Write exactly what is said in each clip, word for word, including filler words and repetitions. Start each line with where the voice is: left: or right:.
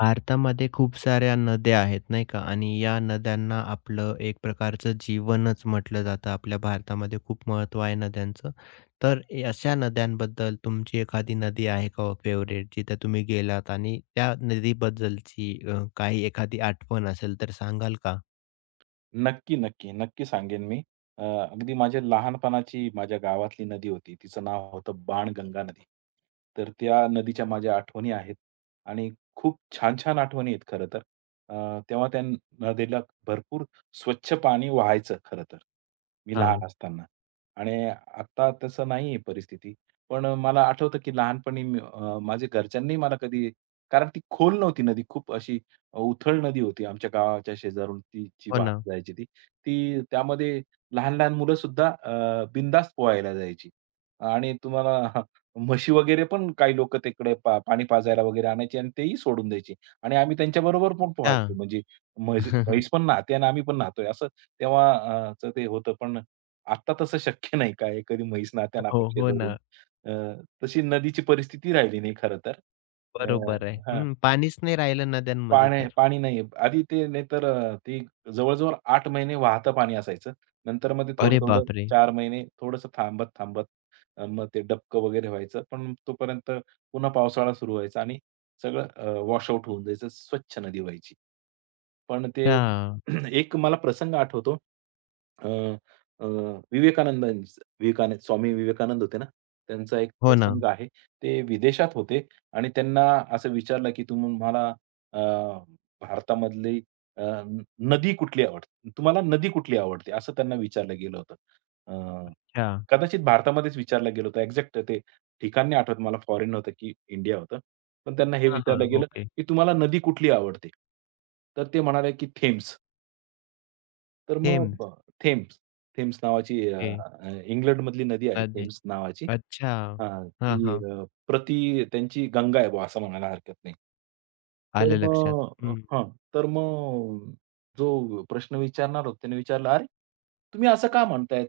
left: भारतामध्ये खूप साऱ्या नद्या आहेत, नाही का? आणि या नद्यांना आपलं एक प्रकारचं जीवनच म्हटलं जातं. आपल्या भारतामध्ये खूप महत्त्व आहे नद्यांचं. तर ए अशा नद्यांबद्दल तुमची एखादी नदी आहे का हो फेव्हरेट, जिथे तुम्ही गेलात आणि त्या नदीबद्दलची अ, काही एखादी आठवण असेल तर सांगाल का?
right: नक्की, नक्की. नक्की सांगेन मी. अ, अगदी माझ्या लहानपणाची माझ्या गावातली नदी होती. तिचं नाव होतं बाणगंगा नदी. तर त्या नदीच्या माझ्या आठवणी आहेत आणि खूप छान-छान आठवणी आहेत खरं तर. अ, तेव्हा त्या नदीला भरपूर स्वच्छ पाणी वाहायचं खरं तर, मी लहान
left: हां,
right: असताना आणि आता तसं नाहीये परिस्थिती. पण मला आठवतं की लहानपणी मी अ, माझ्या घरच्यांनी मला कधी कारण ती खोल नव्हती नदी, खूप अशी उथळ नदी होती आमच्या गावाच्या शेजारून तिची
left: हो ना.
right: वाहत जायची ती. ती त्यामध्ये लहान-लहान मुलंसुद्धा अ, बिंदास्त पोहायला जायची. आणि तुम्हाला म्हशी वगैरे पण काही लोक तिकडे पा पाणी पाजायला वगैरे आणायची आणि तेही सोडून द्यायची. आणि आम्ही त्यांच्याबरोबर पण पोहायचो.
left: अच्छा.
right: म्हणजे म्हैस म्हैस पण नाहते आणि आम्ही पण नाहतोय असं तेव्हा अ, चं ते होतं. पण आत्ता तसं शक्य नाही. काय कधी म्हैस नाहते आणि आपण
left: हो, हो
right: शेजारून.
left: ना.
right: अ, तशी नदीची परिस्थिती राहिली नाही खरं तर. अ,
left: बरोबर आहे.
right: हां.
left: हं, पाणीच नाही राहिलं नद्यांमध्ये
right: पाणी
left: तर.
right: पाणी नाही आधी ते नाहीतर अ, ते जवळ-जवळ आठ महिने वाहतं पाणी असायचं. नंतर मग ते
left: अरे
right: थोडं-थोडं
left: बापरे!
right: चार महिने थोडंसं थांबत-थांबत अ, मग ते डबकं वगैरे व्हायचं. पण तोपर्यंत पुन्हा पावसाळा सुरू व्हायचा आणि सगळं अ, वॉश आउट होऊन जायचं. स्वच्छ नदी व्हायची. पण ते
left: अच्छा.
right: एक मला प्रसंग आठवतो. अ, अ, विवेकानंदांच विवेकानंद स्वामी विवेकानंद होते ना, त्यांचा एक
left: हो ना.
right: प्रसंग आहे. ते विदेशात होते आणि त्यांना असं विचारलं, की तुम्हाला अ, भारतामधली अ, न नदी कुठली आवडते? तुम्हाला नदी कुठली आवडते? असं त्यांना विचारलं गेलं होतं. अ,
left: अच्छा.
right: कदाचित भारतामध्येच विचारलं गेलं होतं. एक्झॅक्ट ते ठिकाण नाही आठवत मला, फॉरेन नव्हतं की इंडिया होतं. पण त्यांना हे
left: हां,
right: विचारलं
left: हां.
right: गेलं,
left: ओके.
right: की "तुम्हाला नदी कुठली आवडते?" तर ते म्हणाले, की "थेम्स." तर मग
left: थेम्स.
right: ब थेम्स, थेम्स नावाची अ,
left: ओके.
right: अ, इंग्लंडमधली नदी आहे
left: नदी.
right: थेम्स नावाची.
left: अच्छा.
right: हां,
left: हां,
right: ती
left: हां.
right: अ, प्रति त्यांची गंगा आहे बुवा असं म्हणायला हरकत नाही. तर
left: आलं लक्षात. हं.
right: मग अ, तर मग जो प्रश्न विचारणार होता त्याने विचारला, "अरे, तुम्ही असं का म्हणताय?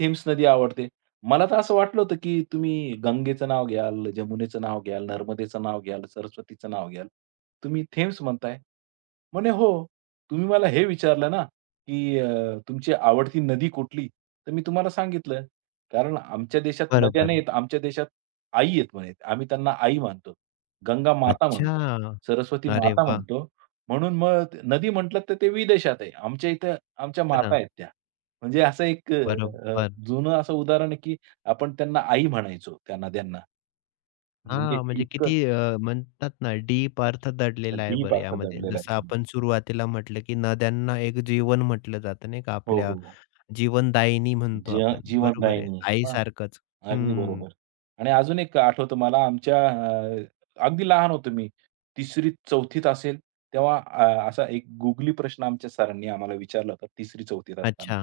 right: थेम्स नदी आवडते. मला तर असं वाटलं होतं की तुम्ही गंगेचं नाव घ्याल, जमुनेचं नाव घ्याल, नर्मदेचं नाव घ्याल, सरस्वतीचं नाव घ्याल. तुम्ही थेम्स म्हणताय." म्हणे, "हो, तुम्ही मला हे विचारलं ना, की अ, तुमची आवडती नदी कुठली? तर मी तुम्हाला सांगितलं. कारण आमच्या देशात नद्या
left: बरोबर.
right: नाहीयेत, आमच्या देशात आई आहेत म्हणे. आम्ही त्यांना आई मानतो. गंगा माता म्हणतो.
left: अच्छा.
right: सरस्वती
left: अरे
right: माता
left: वाह!
right: म्हणतो. म्हणून मग ते- नदी म्हटलं तर ते विदेशात आहे. आमच्या इथं आमच्या
left: हो
right: माता
left: ना.
right: आहेत त्या. म्हणजे असं एक अ, अ,
left: बरोबर.
right: जुनं असं उदाहरण आहे की आपण त्यांना आई म्हणायचो त्या नद्यांना. म्हणजे
left: हां, म्हणजे किती
right: इतकं
left: अ, म्हणतात ना डीप अर्थ दडलेला आहे
right: डीप
left: बरं
right: अर्थ
left: यामध्ये.
right: दडलेला
left: जसं
right: आहे.
left: आपण सुरुवातीला म्हटलं, की नद्यांना एक जीवन म्हटलं जातं नाही का
right: हो,
left: आपल्या
right: हो. हो.
left: जीवनदायिनी म्हणतो
right: जी
left: आपण. बरोबर आहे.
right: जीवनदायिनी.
left: आईसारखंच.
right: अगदी
left: हं.
right: बरोबर. आणि अजून एक आठवतं मला आमच्या अ, अगदी लहान होतो मी तिसरी-चौथीत असेल तेव्हा अ, असा एक गुगली प्रश्न आमच्या सरांनी आम्हाला विचारला होता तिसरी-चौथीत असताना.
left: अच्छा.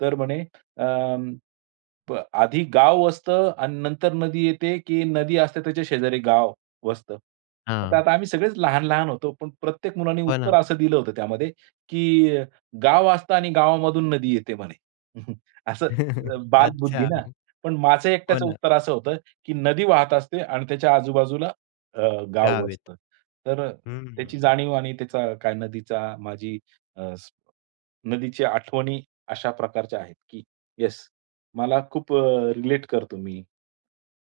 right: तर म्हणे प आधी गाव वसतं आणि नंतर नदी येते, की नदी असते त्याच्या शेजारी गाव वसतं. तर
left: हां.
right: आता आम्ही सगळेच लहान-लहान होतो, पण प्रत्येक मुलाने
left: हो
right: उत्तर
left: ना.
right: असं दिलं होतं त्यामध्ये, की गाव असतं आणि गावामधून नदी येते म्हणे. असं अ, बालबुद्धी ना.
left: अच्छा.
right: पण माझं
left: हो
right: एकट्याचं
left: ना.
right: उत्तर असं होतं, की नदी वाहत असते आणि त्याच्या आजूबाजूला अ, गाव
left: गाव येतं.
right: वसतं. तर त्याची
left: हं.
right: जाणीव आणि त्याचा काय नदीचा माझी अ, स नदीची आठवणी अशा प्रकारच्या आहेत, की येस, मला खूप रिलेट करतो मी.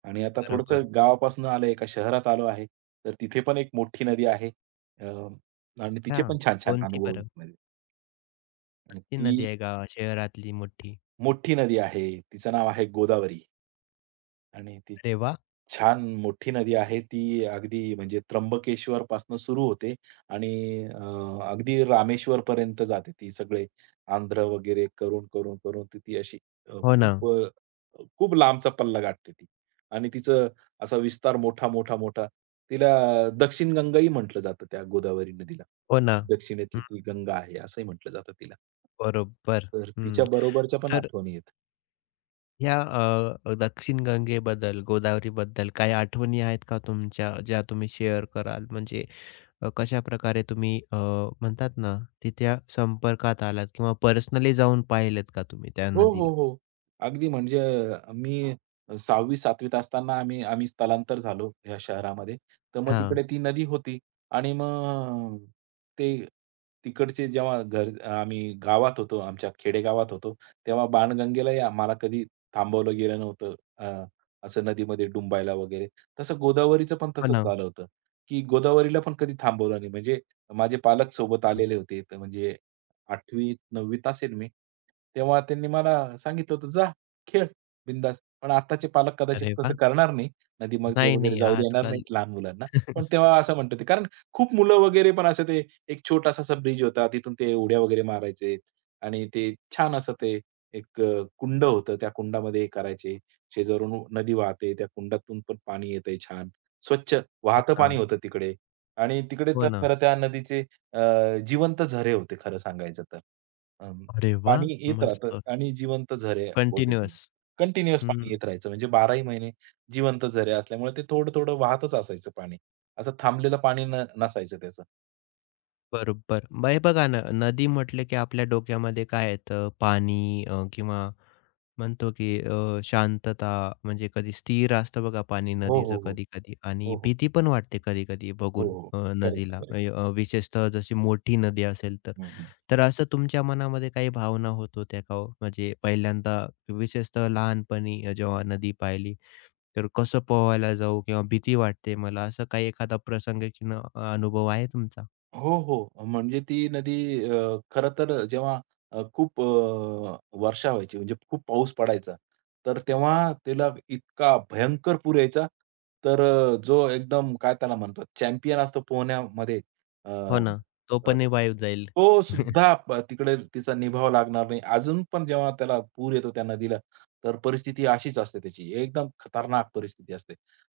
right: आणि आता
left: बरोबर.
right: थोडंसं गावापासून आलोय, एका शहरात आलो आहे. तर तिथे पण एक मोठी नदी आहे. अ, आणि तिचे
left: हां.
right: पण छान-छान
left: कोणती
right: अनुभव आहेत
left: बरं?
right: माझे.
left: मोठी नदी
right: ती
left: आहे गावा शहरातली मोठी.
right: मोठी नदी आहे. तिचं नाव आहे गोदावरी. आणि ती
left: अरे वाह!
right: छान मोठी नदी आहे. ती अगदी म्हणजे त्र्यंबकेश्वरपासून सुरू होते आणि अ, अगदी रामेश्वरपर्यंत जाते. ती सगळे आंध्र वगैरे करून, करून, करून ती ती अशी अ,
left: हो ना,
right: खूप अ, खूप लांबचा पल्ला गाठते ती. आणि तिचं असा विस्तार मोठा, मोठा, मोठा तिला दक्षिण गंगाही म्हटलं जातं त्या गोदावरी नदीला.
left: हो ना.
right: दक्षिणेतली
left: हं,
right: ती गंगा आहे असंही म्हटलं जातं तिला.
left: बरोबर.
right: तर तिच्या
left: हं.
right: बरोबरच्या पण
left: तर
right: आठवणी आहेत.
left: ह्या अ, दक्षिण गंगेबद्दल, गोदावरीबद्दल काही आठवणी आहेत का तुमच्या, ज्या तुम्ही शेअर कराल? म्हणजे अ, कशाप्रकारे तुम्ही अ, म्हणतात ना, तिथे संपर्कात आलात किंवा पर्सनली जाऊन पाहिलेत का तुम्ही त्या
right: हो, हो,
left: नदीला?
right: हो. अगदी म्हणजे अ, मी सहावी-सातवीत असताना आम्ही आम्ही स्थलांतर झालो ह्या शहरामध्ये. तर मग
left: हां,
right: तिकडे ती नदी होती आणि मग ते तिकडचे जेव्हा घर आम्ही गावात होतो, आमच्या खेडेगावात होतो, तेव्हा बाणगंगेलाही आम्हाला कधी थांबवलं गेलं नव्हतं. अ, असं नदीमध्ये डुंबायला वगैरे. तसं गोदावरीचं पण
left: हो
right: तसंच
left: ना.
right: झालं होतं, की गोदावरीला पण कधी थांबवलं नाही. म्हणजे माझे पालक सोबत
left: हां,
right: आलेले होते. तर म्हणजे आठवी-नववी त असेल मी. तेव्हा त्यांनी मला सांगितलं होतं, "जा खेळ बिंदास." पण आत्ताचे पालक कदाचित
left: अरे
right: तसं
left: वाह!
right: करणार नाही. नदीमध्ये
left: नाही,
right: वगैरे
left: नाही
right: जाऊ देणार
left: आजकाल
right: नाहीत लहान मुलांना. पण तेव्हा असं म्हणत होते. कारण खूप मुलं वगैरे पण असं ते एक छोटासा असा ब्रिज होता. तिथून ते उड्या वगैरे मारायचे आणि ते छान असं ते एक अ, कुंड होतं. त्या कुंडामध्ये हे करायचे. शेजारून नदी वाहते. त्या कुंडातून पण पाणी येतंय छान. स्वच्छ
left: हो
right: वाहतं पाणी
left: ना,
right: होतं तिकडे आणि तिकडे
left: हो
right: तर
left: ना.
right: खरं त्या नदीचे अ, जिवंत झरे होते खरं सांगायचं तर. अ,
left: अरे
right: पाणी
left: वाह!
right: येत राहतं
left: मस्त
right: आणि जिवंत झरे होते ते.
left: कंटिन्यूअस.
right: कंटिन्युअस
left: हं.
right: पाणी येत राहायचं म्हणजे बाराही महिने जिवंत झरे असल्यामुळे ते थोडं-थोडं वाहतच असायचं पाणी. असं थांबलेलं पाणी न नसायचं त्याचं.
left: बरोबर. मग हे बघा ना, नदी म्हटलं की आपल्या डोक्यामध्ये काय येतं? पाणी अ, किंवा म्हणतो की अ, शांतता म्हणजे कधी स्थिर असतं बघा पाणी
right: हो,
left: नदीचं
right: हो, हो.
left: कधी-कधी आणि
right: हो, हो.
left: भीती पण वाटते कधी-कधी
right: हो,
left: बघून
right: हो.
left: अ,
right: करेक्ट,
left: नदीला
right: करेक्ट.
left: अय अ, विशेषतः जशी मोठी नदी असेल तर. तर असं तुमच्या मनामध्ये काही भावना होत होत्या का हो? म्हणजे पहिल्यांदा विशेषतः लहानपणी अ, जेव्हा नदी पाहिली, तर कसं पोहायला जाऊ किंवा भीती वाटते मला, असं काही एखादा प्रसंग किंवा अनुभव आहे तुमचा?
right: हो, हो. म्हणजे ती नदी अ, खरं तर जेव्हा अ, खूप अ, वर्षा व्हायची म्हणजे खूप पाऊस पडायचा, तर तेव्हा तिला इतका भयंकर पूर यायचा, तर अ, जो एकदम काय त्याला म्हणतो चॅम्पियन असतो पोहण्यामध्ये अ,
left: हो ना. तो
right: अ
left: पण रिवाईव्ह जाईल.
right: तो सुद्धा प तिकडे तिचा निभाव लागणार नाही. अजून पण जेव्हा त्याला पूर येतो त्या नदीला, तर परिस्थिती अशीच असते त्याची. एकदम खतरनाक परिस्थिती असते.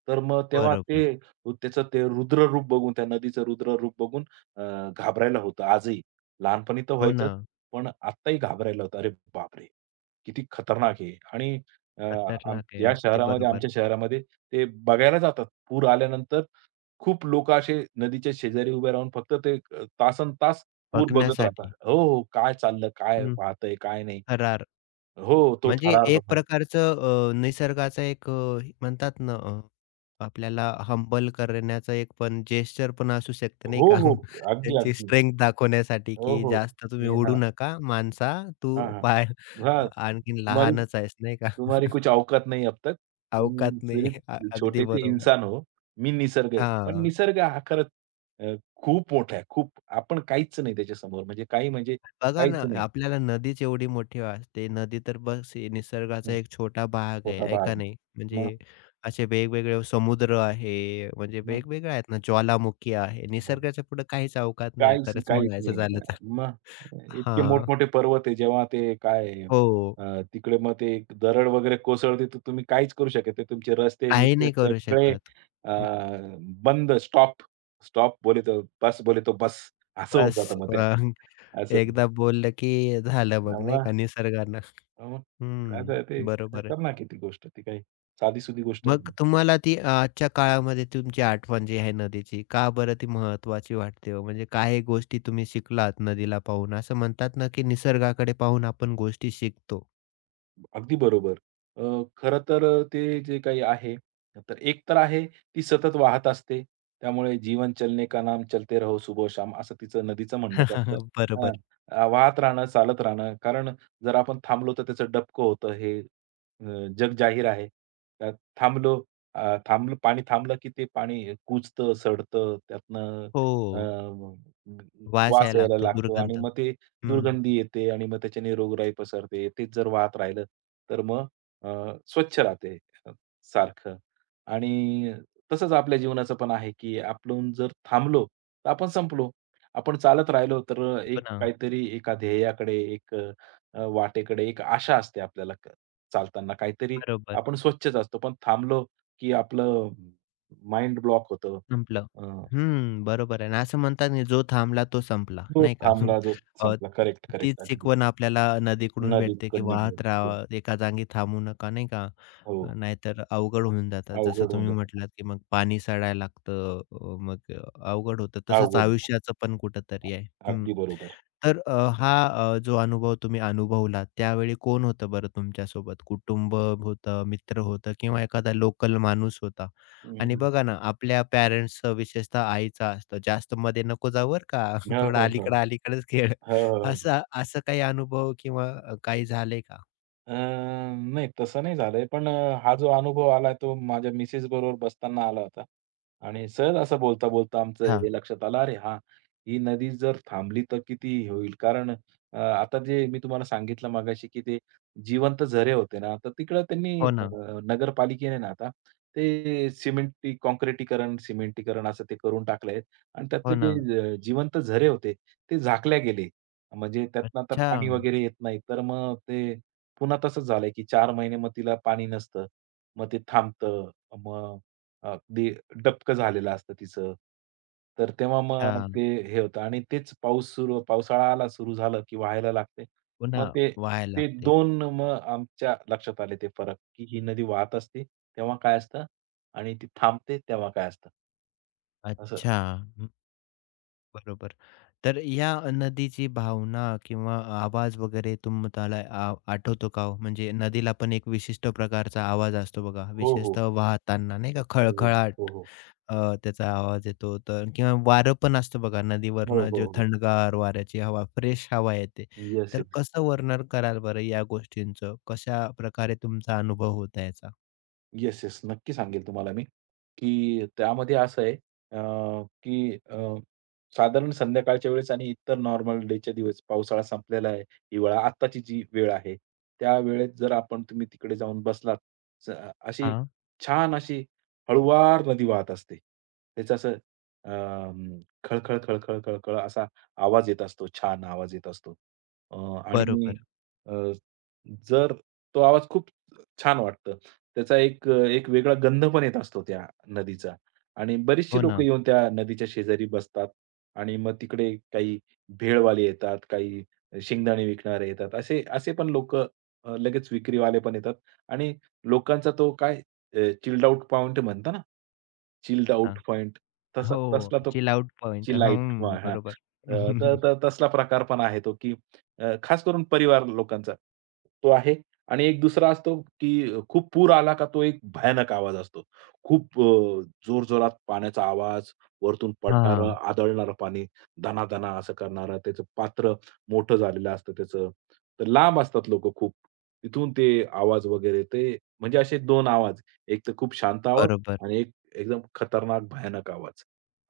right: तर मग तेव्हा ते
left: बरोबर.
right: रु- त्याचं ते रुद्र रूप बघून, त्या नदीचं रुद्र रूप बघून अ, घाबरायला होतं आजही. लहानपणी तर
left: हो ना.
right: व्हायचंच, पण आत्ताही घाबरायला होतं. अरे बापरे! किती खतरनाक आहे आणि अ, आम
left: खतरनाक
right: या
left: आहे. ते
right: शहरामध्ये,
left: बरोबर.
right: आमच्या शहरामध्ये ते बघायला जातात. पूर आल्यानंतर खूप लोकं असे नदीच्या शेजारी उभे राहून फक्त ते अ, तासनतास पूर बघत राहतात.
left: बघण्यासाठी.
right: हो, हो. काय चाललं, काय
left: हं.
right: वाहतंय, काय नाही.
left: थरार.
right: हो, तो
left: म्हणजे
right: थरार
left: एक
right: बघण्यासाठी.
left: प्रकारचं अ, निसर्गाचा एक अ, म्हणतात ना अ, आपल्याला हंबल करण्याचा एक पण जेस्चर पण असू शकतं नाही
right: हो,
left: का?
right: हो. अगदी,
left: त्यांची
right: अगदी.
left: स्ट्रेंग्थ दाखवण्यासाठी,
right: हो,
left: की
right: हो.
left: जास्त तुम्ही
right: की
left: उडू
right: हां.
left: नका माणसा, तू
right: हां, हां.
left: पाय
right: हां.
left: आणखीन
right: तुम्हारी
left: लहानच आहेस नाही का?
right: तुम्हारी कुछ औकात नहीं अब तक. तुम
left: अवकात नाही. अ
right: सिर्फ
left: अगदी
right: छोटेसे
left: बरोबर.
right: इंसान हो. मी निसर्ग आहे. पण
left: हां.
right: निसर्ग हा खरंच अ, खूप मोठा आहे. खूप आपण काहीच नाही त्याच्यासमोर. म्हणजे काही म्हणजे
left: बघा ना,
right: काहीच नाही.
left: आपल्याला नदीच एवढी मोठी वाटते. नदी तर बस हे निसर्गाचा
right: हं.
left: एक छोटा भाग आहे,
right: छोटा
left: आहे
right: भाग
left: का
right: आहे.
left: नाही?
right: मग,
left: म्हणजे असे वेगवेगळे समुद्र आहे, म्हणजे
right: मग,
left: वेगवेगळे आहेत ना, ज्वालामुखी आहे.
right: मग.
left: निसर्गाच्या पुढे काहीच अवकात नाही आहे,
right: काहीच
left: खरंच
right: काहीच
left: म्हणायचं
right: नाही.
left: झालं तर.
right: मग इतके
left: हां,
right: मोठमोठे पर्वत आहे, जेव्हा ते काय
left: हो.
right: अ, तिकडे मग ते एक दरड वगैरे कोसळते, तर तुम्ही काहीच करू शकत नाही. तुमचे
left: काही
right: रस्ते-बिस्ते
left: नाही करू
right: सगळे
left: शकत.
right: अ,
left: हं,
right: बंद स्टॉप. स्टॉप बोले तो बस बोले तो बस असं होऊन
left: बस
right: जातं मग ते.
left: अ,
right: असं.
left: एकदा बोललं की झालं मग नाही
right: मग
left: का निसर्गानं.
right: मग
left: हं,
right: असं ते
left: बरोबर आहे.
right: खतरनाक आहे ती गोष्ट. ती काही साधी-सुधी गोष्ट
left: मग
right: नाही.
left: तुम्हाला ती अ, आजच्या काळामध्ये तुमची आठवण जी आहे नदीची, का बरं ती महत्त्वाची वाटते हो? म्हणजे काही गोष्टी तुम्ही शिकलात नदीला पाहून. असं म्हणतात ना, की निसर्गाकडे पाहून आपण गोष्टी शिकतो.
right: अगदी बरोबर. अ, खरं तर ते जे काही आहे, तर एक तर आहे ती सतत वाहत असते. त्यामुळे जीवन चलने का नाम चलते रहो सुबह-शाम असं तिचं नदीचं म्हणणंच असतं. हां,
left: बरोबर.
right: अ, वाहत राहणं, चालत राहणं. कारण जर आपण थांबलो तर त्याचं डबकं होतं हे अ, जग जाहीर आहे. त्यात थांबलो अ, थांबलं पाणी थांबलं की ते पाणी कुजतं, सडतं. त्यातनं अ,
left: हो. वास
right: वास
left: यायला
right: यायला
left: लागतो,
right: लागतो आणि
left: दुर्गंध.
right: मग ते
left: हं.
right: दुर्गंधी येते आणि मग त्याच्याने रोगराई पसरते. तेच जर वाहत राहिलं, तर मग अ, स्वच्छ राहते अ, सारखं. आणि तसंच आपल्या जीवनाचं पण आहे, की आपण जर थांबलो, तर आपण संपलो. आपण चालत राहिलो, तर अ, एक
left: हो ना.
right: काहीतरी एका ध्येयाकडे, एक अ, वाटेकडे एक आशा असते आपल्याला क चालताना. काहीतरी
left: बरोबर.
right: आपण स्वच्छच असतो, पण थांबलो, की आपलं माइंड ब्लॉक होतं.
left: संपलं.
right: अ,
left: हं, बरोबर आहे. आणि असं म्हणतात ना, जो थांबला तो संपला,
right: जो
left: नाही का?
right: थांबला, जो
left: अ,
right: संपला. करेक्ट,
left: तीच
right: करेक्ट. अगदी.
left: शिकवण आपल्याला नदीकडून
right: नदीत
left: भेटते, की
right: कडनं
left: वाहत राहावा, एका जागी थांबू नका, नाही का? अ,
right: हो.
left: नाहीतर अवघड होऊन जातात. जसं
right: अवघड होऊन
left: तुम्ही
right: जातं.
left: म्हटलात, की मग पाणी सडायला लागतं. अ, मग अ, अवघड होतं. तसंच
right: अवघड.
left: आयुष्याचं पण कुठेतरी आहे. हं.
right: अगदी बरोबर.
left: तर अ, हा अ, जो अनुभव तुम्ही अनुभवला, त्यावेळी कोण होतं बरं तुमच्यासोबत? कुटुंब होतं, मित्र होतं किंवा एखादा लोकल माणूस होता? आणि
right: हं.
left: बघा ना, आपल्या पॅरेंट्सचं विशेषतः आईचं असतं, जास्त मध्ये नको जाऊ बरं का,
right: हं,
left: थोडा
right: हं. हं,
left: अलीकडं-अलीकडंच खेळ.
right: हं, हं.
left: असा असा काही अनुभव किंवा अ, काही झालंय का?
right: अ, नाही तसं नाही झालंय, पण अ, हा जो अनुभव आला तो माझ्या मिसेस बरोबर बसताना आला होता. आणि सहज असं बोलता-बोलता आमचं
left: हां.
right: हे लक्षात आलं, "अरे हां, ही नदी जर थांबली तर किती हे होईल?" कारण अ, आता जे मी तुम्हाला सांगितलं मगाशी, की ते जिवंत झरे होते ना, तर तिकडं त्यांनी
left: हो
right: अ,
left: ना.
right: नगरपालिकेने ना आता ते सिमेंटी काँक्रिटीकरण, सिमेंटीकरण असं ते करून टाकलंय आणि
left: हो
right: त्यातले
left: ना.
right: जे अ, जिवंत झरे होते ते झाकल्या गेले. म्हणजे त्यातनं आता
left: अच्छा,
right: पाणी वगैरे येत नाही. तर मग ते पुन्हा तसंच झालंय, की चार महिने मग तिला पाणी नसतं. मग ते थांबतं. मग अगदी डबकं झालेलं असतं तिचं. तर तेव्हा मग
left: अच्छा.
right: ते हे होतं आणि तेच पाऊस सुरू पावसाळा आला, सुरू झालं, की वाहायला लागते.
left: पुन्हा
right: मग ते
left: वाहायला
right: ते
left: लागते.
right: दोन मग आमच्या लक्षात आले ते फरक, की ही नदी वाहत असते तेव्हा काय असतं आणि ती थांबते तेव्हा काय असतं. असं.
left: अच्छा. हं, बरोबर. तर या नदीची भावना किंवा आवाज वगैरे तुम्हाला आ आठवतो का हो? म्हणजे नदीला पण एक विशिष्ट प्रकारचा आवाज असतो बघा,
right: हो, हो.
left: विशेषतः वाहताना नाही का
right: हो, हो.
left: खळखळाट
right: हो, हो.
left: अ, त्याचा आवाज येतो. तर किंवा वारं पण असतं बघा
right: हो,
left: नदीवरनं
right: हो,
left: जे
right: हो.
left: थंडगार वाऱ्याची हवा, फ्रेश हवा येते.
right: येस.
left: तर कसं वर्णन कराल बरं या गोष्टींचं? कशा प्रकारे तुमचा अनुभव होता याचा?
right: Yes, yes. नक्की सांगेल तुम्हाला मी, की त्यामध्ये असं आहे अ, की अ, साधारण संध्याकाळच्या वेळेस आणि इतर नॉर्मल डेच्या दिवस पावसाळा संपलेला आहे, हिवाळा आत्ताची जी वेळ आहे, त्या वेळेत जर आपण तुम्ही तिकडे जाऊन बसलात, स अशी
left: हां,
right: छान अशी हळूवार नदी वाहत असते. त्याचं असं अं, खळखळ, खळखळ, खळखळ असा आवाज येत असतो, छान आवाज येत असतो. अ, आणि
left: बरोबर.
right: अ, जर तो आवाज खूप छान वाटतो. त्याचा एक एक वेगळा गंध पण येत असतो त्या नदीचा आणि बरीचशी
left: हो
right: लोक
left: ना.
right: येऊन त्या नदीच्या शेजारी बसतात आणि मग तिकडे काही भेळवाले येतात, काही शेंगदाणे विकणारे येतात. असे असे पण लोकं अ, लगेच विक्रीवाले पण येतात आणि लोकांचा तो काय चिल्ड आउट पॉइंट म्हणता ना, चिल्ड
left: हां.
right: आउट पॉइंट तसा
left: हो,
right: तसला तो
left: chill out point.
right: Chill out
left: हं, बरोबर.
right: अ, तर तर तसला प्रकार पण आहे तो, की अ, खास करून परिवार लोकांचा तो आहे. आणि एक दुसरा असतो, की खूप पूर आला का तो एक भयानक आवाज असतो. खूप जोर जोरात पाण्याचा आवाज, वरतून पडणारं,
left: हां,
right: आदळणारं पाणी, दना असं करणारं, त्याचं पात्र मोठं झालेलं असतं त्याचं. तर लांब असतात लोकं खूप. तिथून ते आवाज वगैरे ते म्हणजे असे दोन आवाज. एक तर खूप शांत आवाज
left: बरोबर.
right: आणि एक एकदम खतरनाक भयानक आवाज.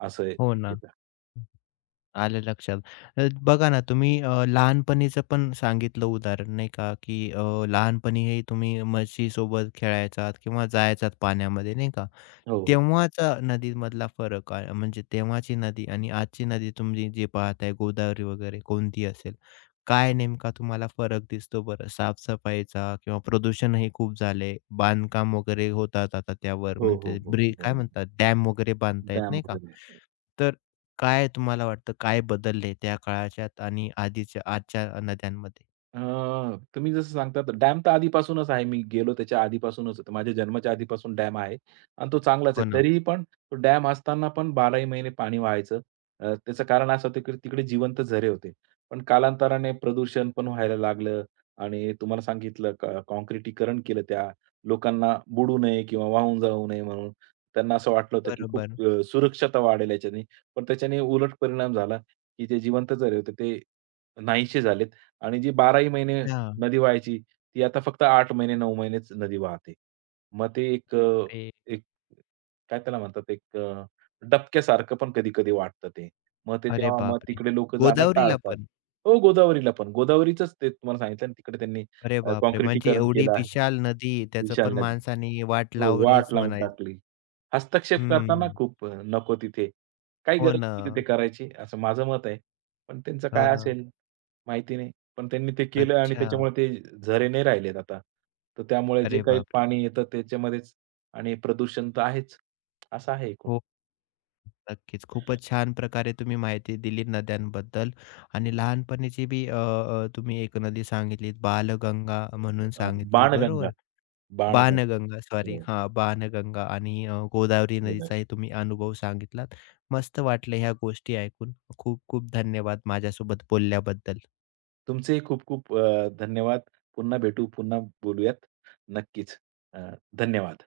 right: असं
left: हो
right: एक
left: ना.
right: येतं.
left: आलं लक्षात. अ, बघा ना तुम्ही अ, लहानपणीचं पण सांगितलं उदाहरण नाही का, की अ, लहानपणीही तुम्ही म्हशीसोबत खेळायचात किंवा जायचात पाण्यामध्ये नाही का?
right: हो, हो.
left: तेव्हाचा नदीमधला फरक काय? म्हणजे तेव्हाची नदी आणि आजची नदी तुम्ही जी पाहताय गोदावरी वगैरे कोणती असेल, काय नेमका तुम्हाला फरक दिसतो बरं? साफ-सफाईचा किंवा प्रदूषणही खूप झाले, बांधकाम वगैरे होतात आता त्यावर
right: हो, हो,
left: म्हणजे
right: हो.
left: ब्रि काय
right: बरोबर.
left: म्हणतात डॅम वगैरे बांधतायत
right: डॅम
left: नाही का?
right: वगैरे.
left: तर काय तुम्हाला वाटतं काय बदलले त्या काळाच्यात आणि आधीच्या आजच्या नद्यांमध्ये?
right: अ, तुम्ही जसं सांगतात डॅम तर आधीपासूनच आहे. मी गेलो त्याच्या आधीपासूनच होतं. माझ्या जन्माच्या आधीपासून डॅम आहे आणि तो चांगलाच
left: हो
right: आहे.
left: ना.
right: तरीही पण तो डॅम असताना पण बाराही महिने पाणी वाहायचं. अ, त्याचं कारण असं होतं, की तिकडे जिवंत झरे होते. पण कालांतराने प्रदूषण पण व्हायला लागलं आणि तुम्हाला सांगितलं क काँक्रिटीकरण केलं त्या लोकांना बुडू नये किंवा वाहून जाऊ नये म्हणून. त्यांना असं वाटलं होतं, की खूप
left: बरोबर.
right: अ, सुरक्षता वाढेल याच्याने. पण त्याच्याने उलट परिणाम झाला, की जे जिवंत झरे होते ते नाहीसे झालेत. आणि जी बाराही महिने
left: अच्छा.
right: नदी वाहायची, ती आता फक्त आठ महिने, नऊ महिनेच नदी वाहते. मग ते एक अ,
left: अरे,
right: एक काय त्याला म्हणतात एक अ, डबक्यासारखं पण कधी-कधी वाटतं ते. मग ते
left: अरे
right: तेव्हा मग
left: बापरे!
right: तिकडे लोकं जाणं
left: गोदावरीला
right: टाळतात.
left: पण?
right: हो, गोदावरीला पण. गोदावरीचंच ते तुम्हाला सांगितलं ना, तिकडे त्यांनी
left: अरे
right: अ,
left: बापरे! म्हणजे
right: काँक्रिटीकरण
left: एवढी
right: केलं आहे.
left: विशाल नदी, त्याचं
right: विशाल
left: पण
right: नदी
left: माणसाने वाट
right: हो,
left: लावलीच
right: वाट लावून
left: म्हणायचं.
right: टाकली. हस्तक्षेप करताना
left: हं.
right: खूप अ, नको तिथे. काही
left: हो
right: गरज
left: ना,
right: नाही तिथे करायची, असं माझं मत आहे. पण त्यांचं
left: हो
right: काय
left: ना.
right: असेल माहिती नाही. पण त्यांनी ते केलं आणि
left: अच्छा.
right: त्याच्यामुळे ते झरे नाही राहिलेत आता. तर त्यामुळे जे
left: अरे
right: काही
left: बापरे!
right: पाणी येतं त्याच्यामध्येच आणि प्रदूषण तर आहेच. असं आहे एकूण.
left: हो, नक्कीच. खूपच छान प्रकारे तुम्ही माहिती दिली नद्यांबद्दल आणि लहानपणीची बी अ, अ, तुम्ही एक नदी सांगितलीत, बालगंगा म्हणून
right: अ,
left: सांगितली,
right: बाणगंगा,
left: बरोबर?
right: बाणगंगा.
left: बाणगंगा सॉरी
right: हो,
left: हां, बाणगंगा आणि अ, गोदावरी
right: बरोबर आहे.
left: नदीचाही तुम्ही अनुभव सांगितलात. मस्त वाटलं ह्या गोष्टी ऐकून. खूप खूप धन्यवाद माझ्यासोबत बोलल्याबद्दल.
right: तुमचेही खूप खूप अ, धन्यवाद. पुन्हा भेटू, पुन्हा बोलूयात. नक्कीच. अ, धन्यवाद.